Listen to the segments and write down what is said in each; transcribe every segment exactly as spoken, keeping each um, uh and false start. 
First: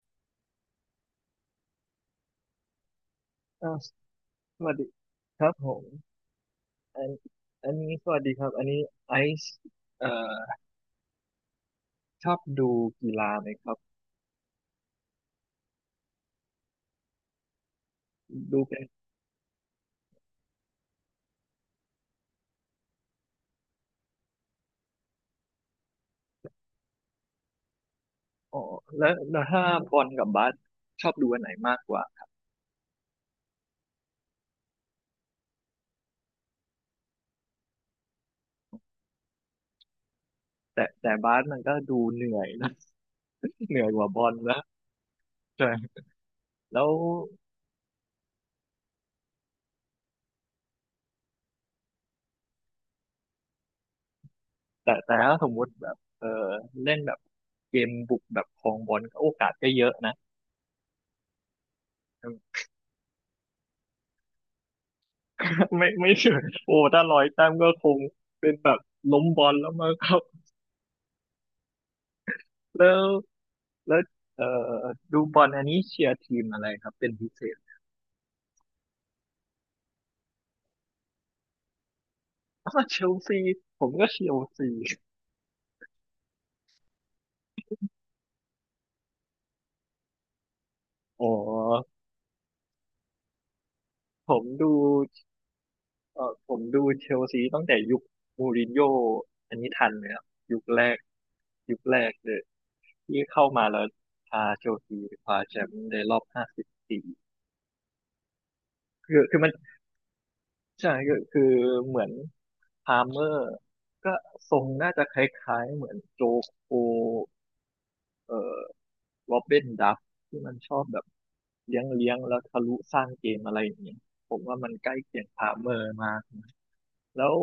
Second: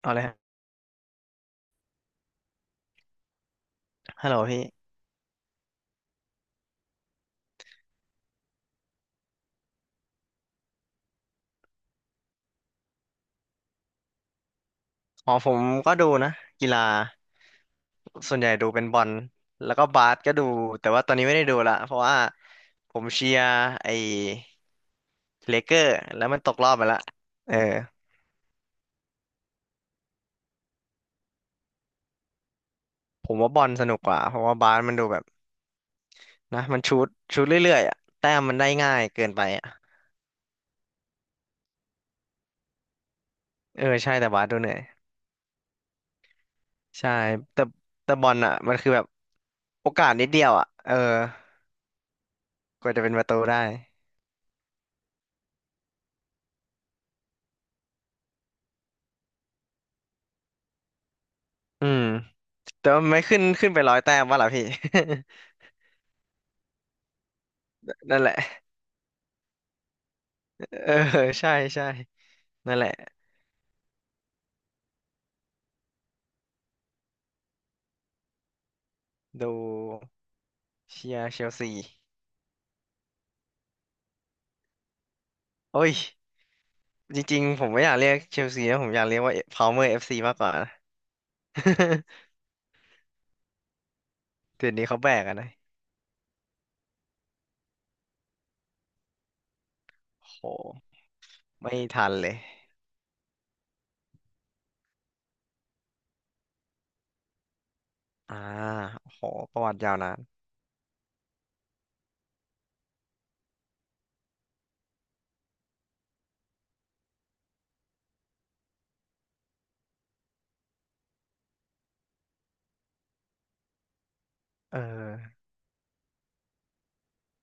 เอาเลยฮะอ่าฮัลโหลพี่สวัสดีครับผมอันอันนี้สวัสดีครับ อันนี้ไอซ์เอ่อชอบดูกีฬาไหมครับ อ๋อผมก็ดูนะกีฬาส่วนใหญ่ดูดูเป็นเป็นบอลแล้วก็บาสก็ดูแต่ว่าตอนนี้ไม่ได้ดูละเพราะว่าผมเชียร์ไอ้เลเกอร์แล้วมันตกรอบไปละเอออ๋อแล้วแล้วถ้าบอลกับบาสชอบดูอันไหนมากกว่า ผมว่าบอลสนุกกว่าเพราะว่าบาสมันดูแบบนะมันชูตชูตเรื่อยๆอะแต้มมันได้ง่ายเกินไปอะแต่แต่บาสมันก็ดูเหนื่อยนะ เหเอนื่ออยกว่าใช่บอแต่ลบาสดูนะเหนื่อยใช่แล้วใช่แต่แต่บอลอ่ะมันคือแบบโอกาสนิดเดียวอ่ะเออกว่าจะเป็นประตูได้แต่แต่ถ้าสมมุติแบบเออเล่นแบบเกมบุกแบบครองบอลก็โอกาสก็เยอะนะ อืมแต่ว่ามันไม่ขึ้นขึ้นไปร้อยแต้มวะล่ะพี่ ไม่ไม่เชื่อโอ้ถ้าร้อยแต้มก็คง นั่นแหละ เป็นแบบล้มบอลแล้วมั้งครับเออ ใช่ใช่นั่นแหแล้ละว แล้วเอ่อดูบอลอันนี้เชียร์ทีมอะไรครับเป็นพิเศษดูเชียร์เชลซีอ๋อเชลซีผมก็เชลซี โอ้ยจริงๆผมไม่อยากเรียกเชลซีนะผมอยากเรียกว่าพาวเมอร์เอฟซีมากกว่านะ อ๋อ ผมเดี๋ยดูวนี้เขาแบกอะนะเอ่อผมดูเชลซีตั้งแต่ยุคมูรินโญ่อันนี้ทันไหมครับโหยุคแรกไม่ยุคแรทักนเลเลยยที่เข้ามาแล้วพาเชลซีคว้าแชมป์ในรอบห้าสิบปีอ่าคือโหคือมันประวัติยาวนานใช่คือคือเหมือนพาเมอร์ก็ทรงน่าจะคล้ายๆเหมือนโจโคเอ่อ โรบินดับที่มันชอบแบบเลี้ยงเลี้ยงแล้วทะลุสร้างเกมอะไรอย่างเงี้ยผมว่ามันเอใกล้เคียงอพาเมอร์มากแล้ว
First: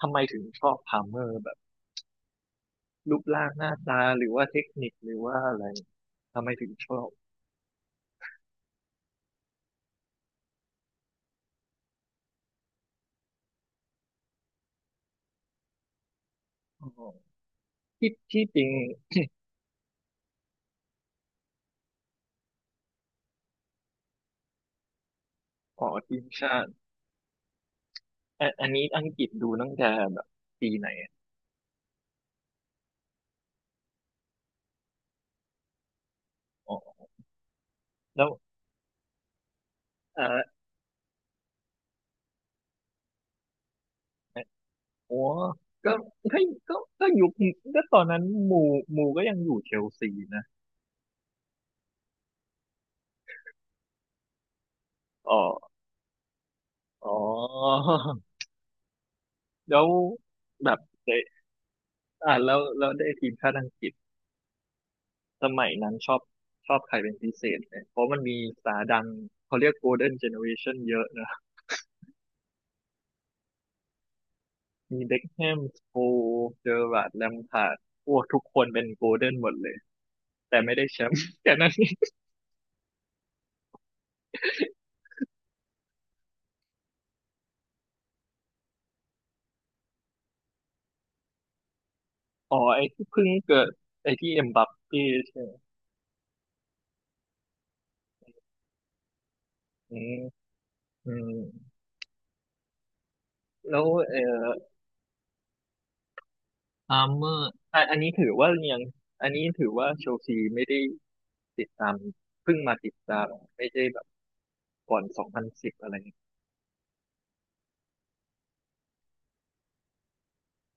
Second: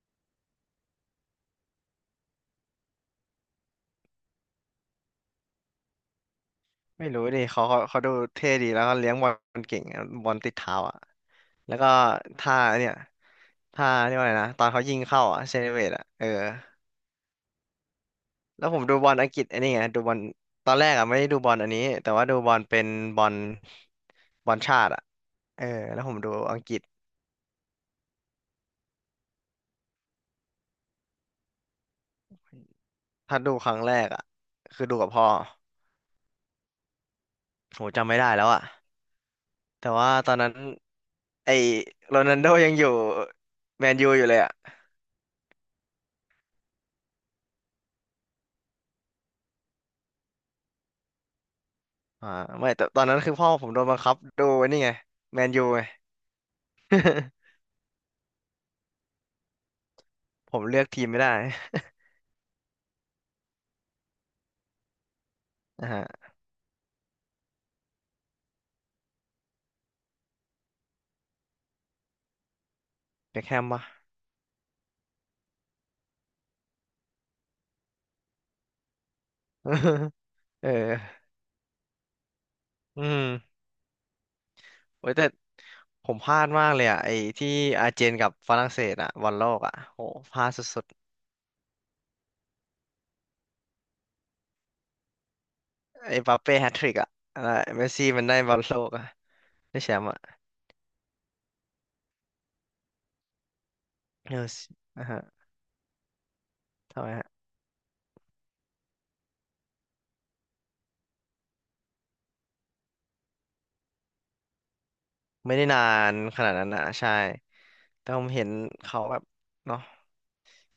ทำไมถึงชอบพาเมอร์แบบรูปร่างหน้าตาหรือว่าเทคนิคหรือว่าอะไรทำไมถึงชอไม่บรู้ดิเขาเขาเขาดูเท่ดีแล้วก็เลี้ยงบอลเก่งอะบอลติดเท้าอ่ะแล้วก็ท่าเนี่ยท่าเรียกว่าอะไรนะตอนเขายิงเข้าอ่ะเซเลเบรตอ่ะเออ อ๋อที่ที่จริแล้งวผมดูบอลอังกฤษไอันนี้ไงดูบอลตอนแรกอ่ะไม่ได้ดูบอลอันนี้แต่ว่าดูบอลเป็นบอลบอลชาติอ่ะเอออ๋อแล้วผทีมมดูชาอังติกฤษอันอันนี้อังกฤษดูตั้งแต่แบบปีไหนอะถ้าดูครั้งแรกอ่ะคือดูกับพ่ออ๋อโหจำไม่แล้ได้วแล้วอ่ะแต่ว่าเอตอนอนั้นไอ้โรนัลโดยังอยู่แมนยูอยู่เลยอ่ะโอ้ก็ก็ก็ก็ยุคก็ตอนนั้นหมูหมูก็ยังอยู่เชลซีนะอ่าไม่แต่ตอนนั้นคือพ่อผมโดนบังคับดูไอันนี้ไงอ๋อแมนยูไง อ๋อ แล้ว ผมแบเลืบอกทีมเดไม่ได้ อ่าแล้วแล้วได้ทีมชาติอังกฤษสมัย อ่านั้นฮะชอบชอบใครเป็นพิเศษเนี่ยเพราะมันมีสตาร์ดังเขาเรียกโกลเด้นเจเนอเรชันเยอะนะ เบคแฮมปะ มีเบ็คแฮมสโคเจอร์ราร์ดแลมพาร์ดโอ้ทุกคนเป็นโกลเด้นหมดเลย แต่เอไม่ได้แชมป์ อ แต่นั้นนีอืม โอ้ยแต่ผมพลาดมากเลยอ่ะไอ้ที่อาร์เจนกับฝรั่งเศสอ่ะบอลโลกอ่ะโหพลาดสุดอ๋อไอ้ที่เพิ่งเกิดไอ้ที่เอ็มบัปเป้ใช่ไหมๆไอ้มบัปเป้แฮตทริกอ่ะแล้วเมสซี่มันได้บอลโลกอ่ะได้แชอืมป์มอ่ะอืมแล้วเอ่เอออสอ่ะฮะอาทำไมร์เมฮะอร์อ่ะอันนี้ถือว่ายังอันนี้ถือว่าเชลซีไม่ได้ติดตามเพิ่งมาติดตามไม่ได้ ก่อนสองพันไม่ได้สิบนาอะไรอย่างนเงี้ยขนาดนั้นนะใช่แต่ผมเห็นเขาแบบเนาะ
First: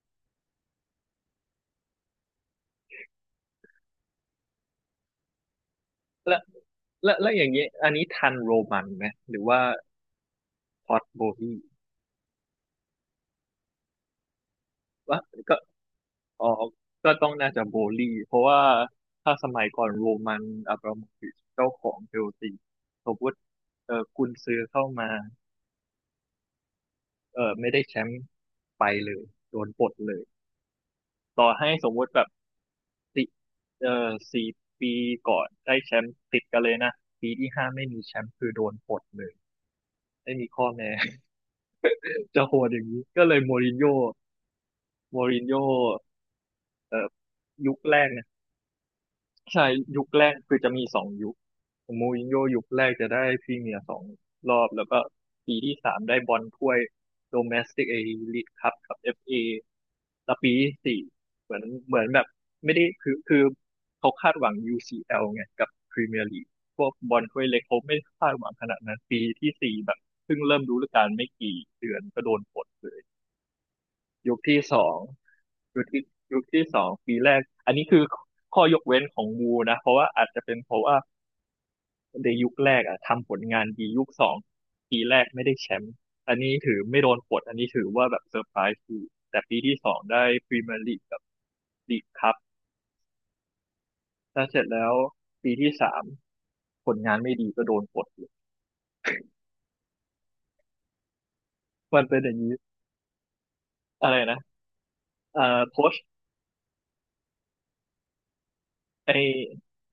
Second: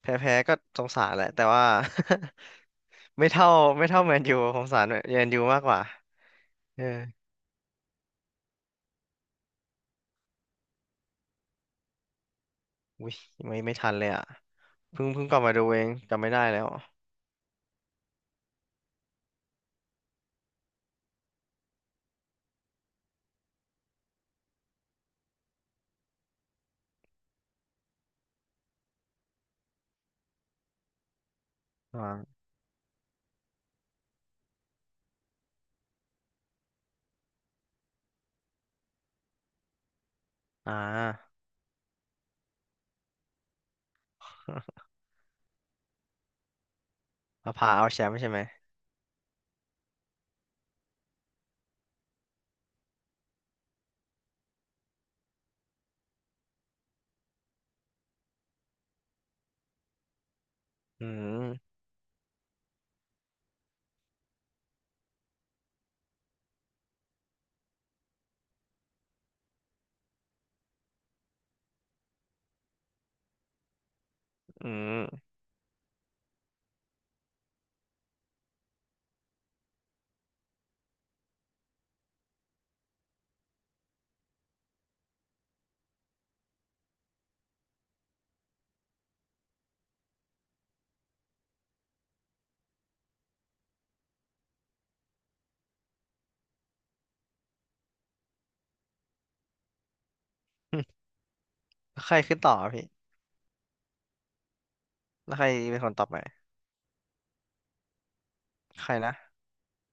แพ้ๆก็สงสารแหละแต่ว่า ไม่เท่าไม่เท่าแมนยูผมสงสารแมนยูมากกว่าแล้วเออแล้วแล้วอย่างเงี้ยอันนี้ทันโรมันไหมหรือว่าพอตโบลี่อุ้ยไม่ไม่ทันเลยอ่ะเพิ่งวะเพิ่งกลับมาก็ดูเองจำไม่ได้อ๋อแล้วก็ต้องน่าจะโบลี่เพราะว่าถ้าสมัยก่อนโรมันอับราโมวิชเจ้าของเชลซีสมมติเออกุนซือเข้ามาเออไม่ได้แชมป์ไปเลยโดนปลดเลยต่อให้สมมติแบบอ่าติเออสี่ปีก่อนได้แชมป์ติดกันเลยนะปีที่ห้าไม่มีแชมป์คือโดนปลดเลยไม่มีข้ออ่แม้ า จะโหดอย่างนี้ก็เลยโมรินโญ่ โมรินโญ่เอ่อมะพยุร้าควแรแชกมป์เนี่ยใช่ไหมใช่ยุคแรกคือจะมีสองยุคโมรินโญ่ยุคแรกจะได้พรีเมียร์สองรอบแล้วก็ปีที่สามได้บอลถ้วยโดเมสติกเอลี e คั p กับเอฟเอแล้วปีที่สี่อืมเหมือนเหมือนแบบไม่ได้คือคือเขาคาดหวัง ยู ซี แอล ไงกับพรีเมียร์ลีกพวกบอลถ้วยเล็กเขาไม่คาดหวังขนาดนั้นปีที่สี่แบบเพิ่งเริ่มฤดูกาลไม่กี่เดือนก็โดนปลดเลยยุคที่อืสอง ม ยุคที่ยุคที่สองปีแรกอันนี้คือข้อยกเว้นของบูนะเพราะว่าอาจจะเป็นเพราะว่าในยุคแรกอ่ะทำผลงานดียุคสองปีแรกไม่ได้แชมป์อันนี้ถือไม่โดนปลดอันนี้ถือว่าแบบเซอร์ไพรส์คือแต่ปีที่สองได้พรีเมียร์ลีกกับลีกคัพถ้าเสร็จแล้วปีที่สามผลงานไม่ดีก็โดนปลดเลย มันใครเป็นอย่าขึ้งนต่นี้อพี่อะไรนะแล้วเอ่อใครเป็นโค้คนชต่อไปใครไอนะ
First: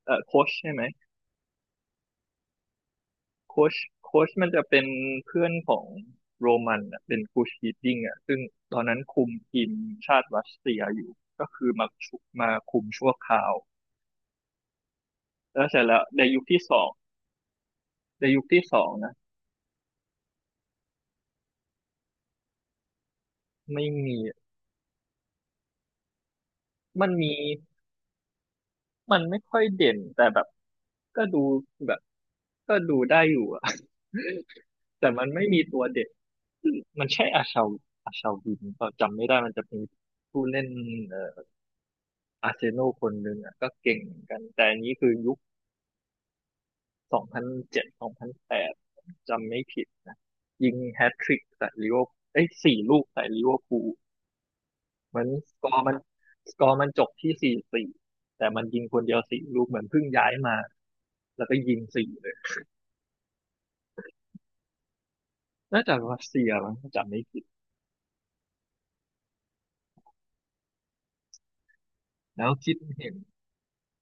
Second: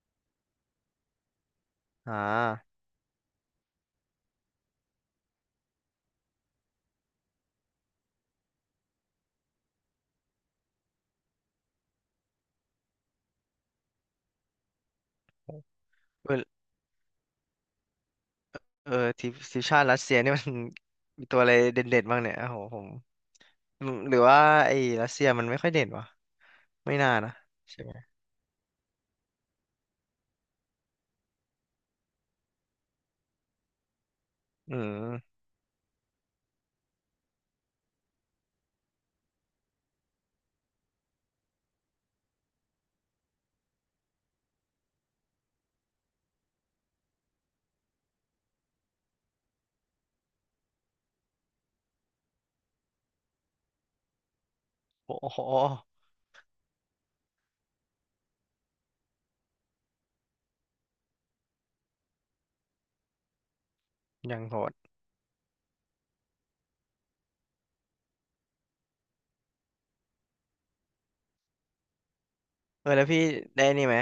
เอ่อโค้ชใช่ไหม อ่าโค้ชโค้ชมันจะเป็นเพื่อนของโรมันอะเป็นกูชฮีดดิ้งอ่ะซึ่งตอนนั้นคุมทีมชาติรัสเซียอยู่ก็คือมาชุมาคุมชั่วคราวแล้วเสร็จแล้วในเอยุอคที่สองในยุคที่สอเองอนะทีมทีมชาติรัสเซียนี่มัน มีตัวอะไรเด่นๆบ้างเนี่ยโอ้โหผมหไม่รือหมีรือว่าไอ้รัสเซียมันไม่ค่อยเด่นวะไม่มัน่านมีนะใช่ไหมมันไม่ค่อยเด่นแต่แบบก็ดูแบบก็ดูได้อยู่อะ อืแต่มันมไม่มีตัวเด็นมันใช่อาชาอาชาวินเปล่าจำไม่ได้มันจะมีผู้เล่นเอ่อ อาร์เซโนอลคนหนึ่งอ่ะก็เก่งเหมือนกันแต่อันนี้คือยุคสองพันเจ็ดสองพันแปดจำไม่ผิดนะยิงแฮตทริกใส่ลิเวอร์เอ้ยสี่ลูกใส่ลิเวอร์พูลโอ้เหมือนโหสกอร์มันสกอร์มันจบที่สี่สี่แต่มันยิงคนเดียวสี่ลูกเหมือนเพิ่งย้ายมาแล้วก็ยิงสี่เลยยังโหดน่าจะรัสเซียมั้งถ้าจำไม่ผิดแล้วคิดเออแล้วเห็นพี่ได้นี่ไหม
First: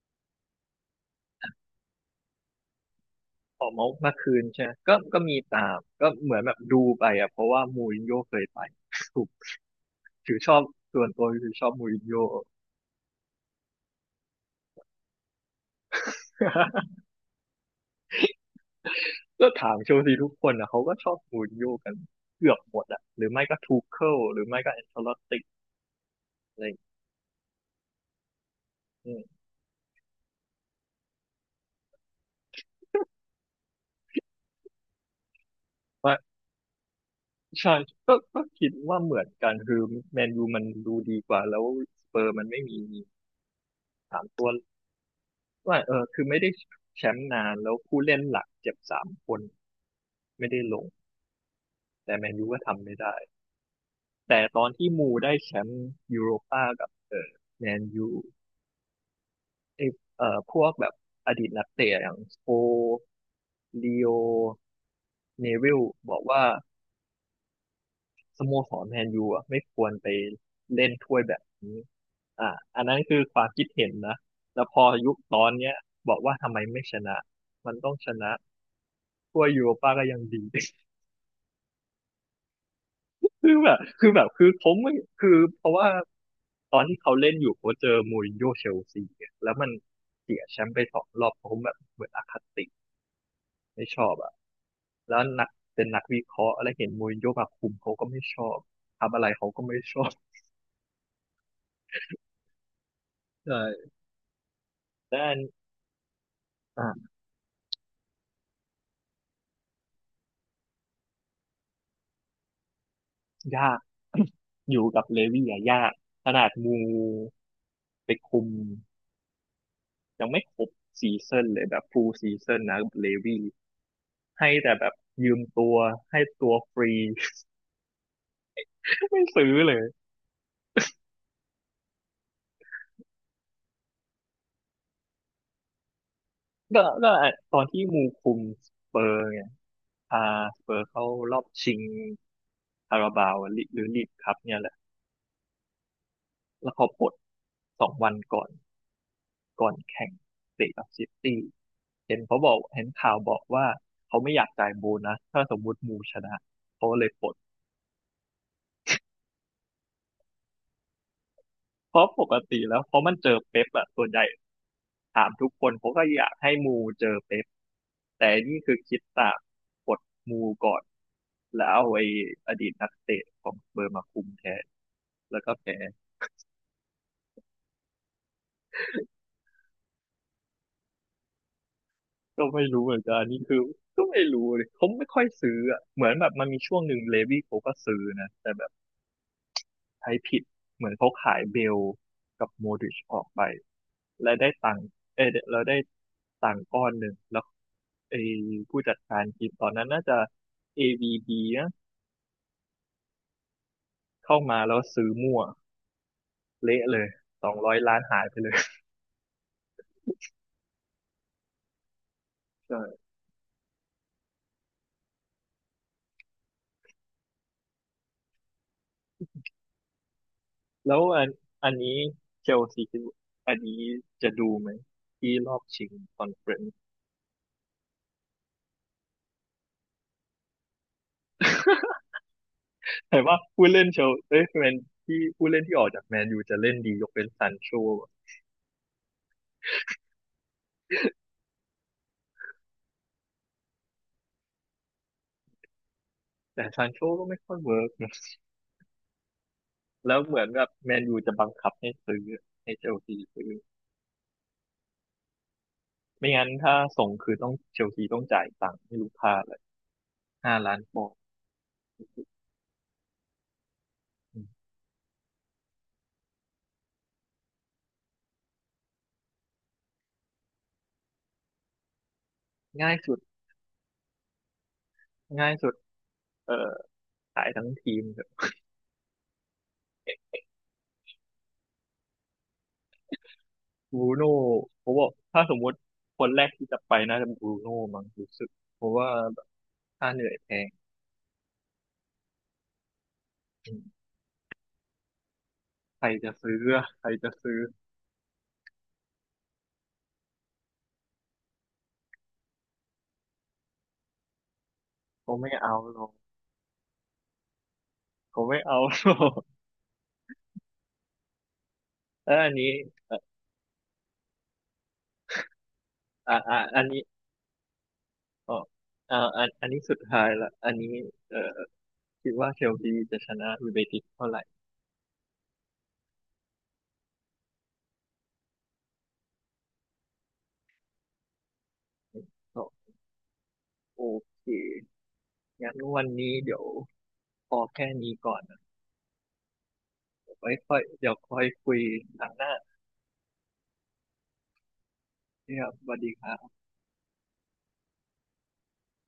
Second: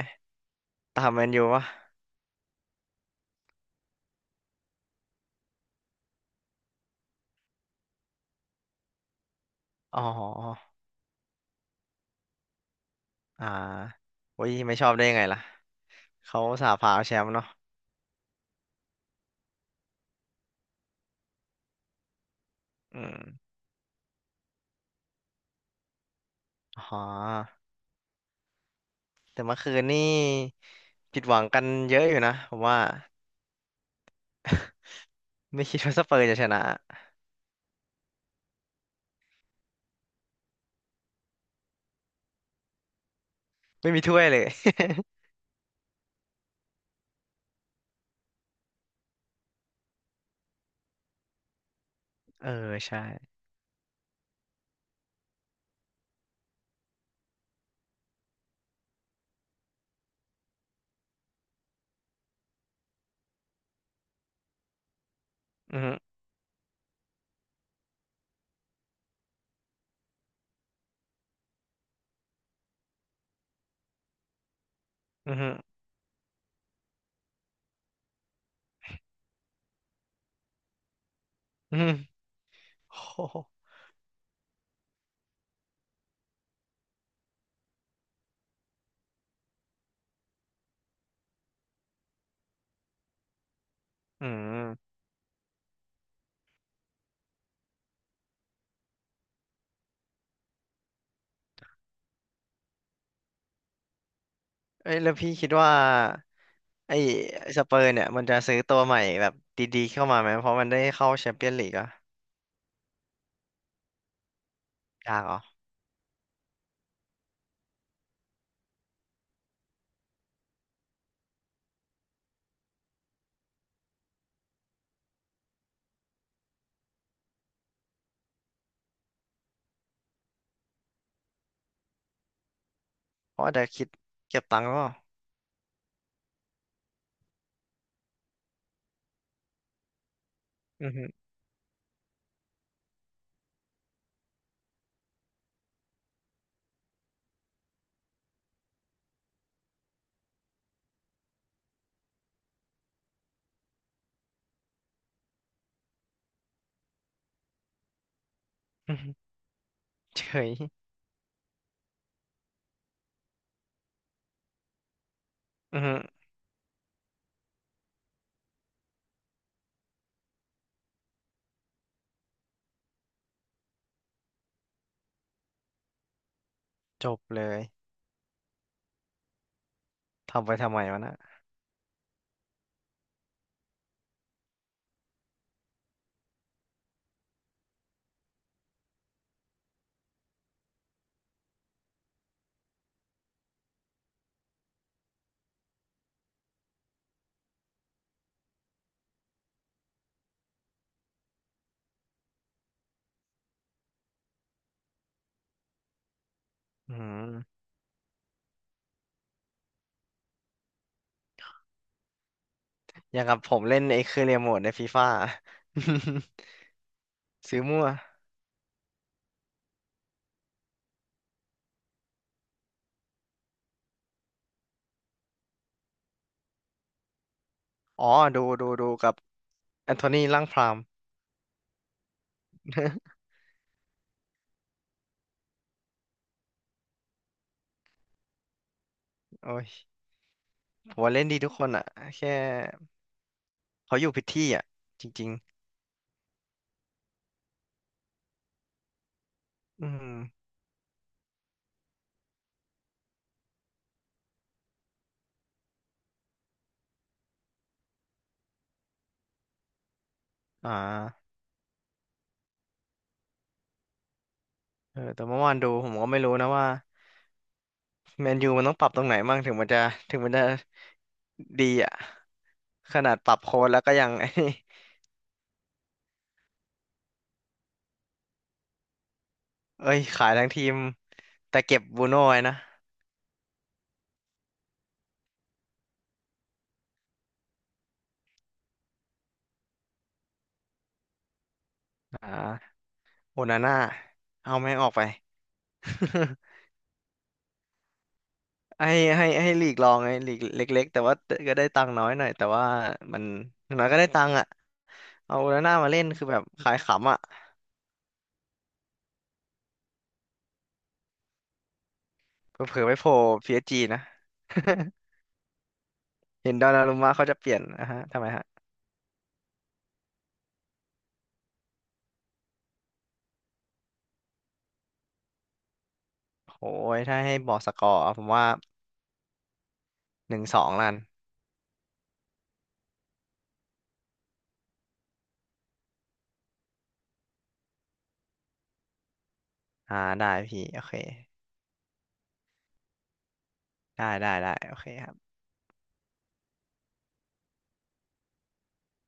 ตามแมนยูวะออกมาเมื่อคืนใช่ไหมก็ก็มีตามก็เหมือนแบบดูไปอ่ะเพราะว่ามูรินโญ่เคยไปถูกอ๋ถือชอบอส่วนตัวคือชอบมูรินโญ่ อ่าโอ้ยไม่ชอบได้ยังไงล่ะเขาสาพาเอาแชมป์เนาะก็ถามเชลซีทุกคนนะเขาก็ชอบมูรินโญ่กันเกือบหมดอือะมหรือไม่ก็ทูเคิลหรือไม่ก็แอนเชลอตติอะไรอย่างเงี้อ๋ยอ อืมแต่เมื่อคืนนี่ผิดหวังกันเยอะอยู่นะผมว่าไม่คิดว่าสเปว่าอร์จะชนะใช่ก็ก็คิดว่าเหมือนกันคือแมนยูมันดูดีกว่าแล้วสเปอร์มันไม่มีไม่มีถ้สาวมยเลตัย วว่าเออคือไม่ได้แชมป์นานแล้วผู้เล่นหลักเจ็บสามคนไม่ได้ลงแต่แมน ยูเออก็ทำไม่ใช่ได้แต่ตอนที่มูได้แชมป์ยูโรป้ากับเออแมนยูไอเออพวกแบบอดีตนักเตะอย่างสโปลีโอ เนวิอืลอฮึบอกว่าสโมสรแมนยูอ่ะไม่ควรไปเล่นถ้วยแบบนี้อ่าอันนั้นคือความคิดเห็นนะแล้วพอยุคอืตออฮึนเนี้ยบอกว่าทำไมไม่ชนะมันต้องชนะถ้วยยูโรป้าก็ยังดี อือฮึโอ้โหคือแบบคือแบบคือผมไม่คือเพราะว่าตอนที่เขาเล่นอยู่เขาเจอมูรินโญ่เชลซีอะแล้วมันเสียแชมป์ไปสองรอบผมแบบเหมือนอคติไม่ชอบอือ่ะมแล้วนักเป็นนักวิเคราะห์อะไรเห็นมูรินโญ่มาคุมเขาก็ไม่ชอบทำอะไรเขาก็ไม่ชอบใช่ เอ้ย แล้วแต่พี่อันคิดว่าอ่ไอ้า สเปอร์เนี่ยมันจะซื้อตัวใหม่แบบดีๆเข้ามาไหมเพราะมันได้เข้าแชมเปี้ยนลีกอะยากอยู่กับยาเลกเหรอวี่อะยากขนาดมูไปคุมยังไม่ครบซีซั่นเลยแบบฟูลซีซั่นนะเลวี่ให้แต่แบบยืมตัวให้ตัวฟรี ไม่ซื้อเลยเพราะอาจจะคิดเก็บตังค์ก็ก็ก็ตอนที่มูคุมสเปอร์เนี่ยพาสเปอร์อือเข้าฮึรอบชิงคาราบาวลิหรือลีกคัพเนี่ยแหละแล้วเขาปลดสองวันก่อนก่อนแข่งเตะกับซิตี้เห็นเขาบอกเห็นข่าวบอกว่าเขาไม่อยากจ่ายโบนัสถ้าสมมุติมูชนะเขาเลยปลด อือฮึเฉยเพราะปกติแล้วเพราะมันเจอเป๊ปอะส่วนใหญ่ถามทุกคนอือเขาฮึก็อยากให้มูเจอเป๊ปแต่นี่คือคิดต่างกดมูก่อนแล้วเอาไอ้อดีตนักเตะของสเบอร์มาคุมแทนแล้วก็แพ้จบเลยทำไปทำไมวะน่ะก็ไม่รู้เหมือนกันนี่คือก็ไม่รู้เลยเขาไม่ค่อยซื้ออะเหมือนแบบมันมีช่วงหนึ่งเลวี่เขาก็ซื้อนะแต่แบบใช้ผิดเหมือนเขาขายเบลกับโมดริชออกไปและได้ตังค์เออเราได้ตังค์ก้อนหนึ่งแล้วไอ้ผู้จัดการทีมตอนนั้นน่าจะ เอ วี บี เข้ามาแล้วซื้อมั่วเละอืเลยสมองร้อยล้านหายไปเลย ใช่อย่างกับผมเล่นไอ้เครือเรียโมทในฟีฟ่า ซื้อมั่วแล้วอันอันนี้เชลซีคิดว่าอันนี้จะดูไหมที่รอบชิงคอนเฟอเรนซ์อ๋อดูดูดูกับแอน โทนีล่างพราม แต่ว่าผู้เล่นเชลเอ้ยแมนที่ผู้เล่นที่ออกจากแมนยูจะเล่นดียกเป็นซานโชโอ้ยผมว่าเล่นดีทุกคนอ่ะแค่เขาอยู่ผิดที่อ่ะจริงแต่ซานโชก็ไม่ค่อยเวิร์กนะๆอืแล้มวเหมือนแบบแมนยูจะบังคับให้ซื้อให้เชลซีซื้อไม่งั้นถ้าส่งคือต้องเชลซีต้องจ่ายตังค์ให้ลูกค้าเลยห้าอ่ล้านปอนด์าอืมเออแต่เมื่อวานดูผมก็ไม่รู้นะว่าแมนยูมันต้องปรับตรงไหนบ้างถึงมันจะถึงมันจะดีอ่ะง่าขยนาสุดดปรับโค้ดแล้วก็ยัง ไอ้นี่ง่ายสุดเอ่อขายทั้งทีม เอ้ยขายทั้งทีมแต่เก็บบูโน่ไว้นะบรูโน่ผมบอกถ้าสมมติคนแรกที่จะไปน่าจะบรูโน่มั้งรู้สึกเพราะว่าค่าเหนื่อยแพงอ่าโอนาอืน่า มเอาแม่งออกไป ใครจะ ซื้ออะใครจะซื้อให้ให้ให้ลีกลองไงลีกเล็กๆแต่ว่าก็ได้ตังค์น้อยหน่อยแต่ว่ามันอย่างน้อยก็ได้ตังค์อ่ะเขาเอาโอไม่นาน่าเอามาหรเล่นอกคือแบบขายขำอ่ะเขาไม่เอาหรอก แล้วอันเผนี้ลอๆไปโผล่ เอ่อ พี เอส จี นะ อ่าเห็อ่านดอนอันานรุนี้มะเขาจะเปลี่ยนนะฮะทำไมฮะอ๋ออ่าอันอันนี้สุดท้ายละอันนี้เอ่อคิดว่าเชลซีจะชนะยูไนเต็ดเท่าไหร่โอ้ยถ้าให้บอกสกอร์ผมว่าหนึ่งสองลันก็โอเคงั้นวันนี้เดี๋ยวพอแค่นี้ก่อนนะอ่าได้เดี๋ยวไว้พี่ค่อโอยเคเดี๋ยวค่อยคุยหลังหน้าได้ได้ได้โอเคครับนะครับสวัสดีครับ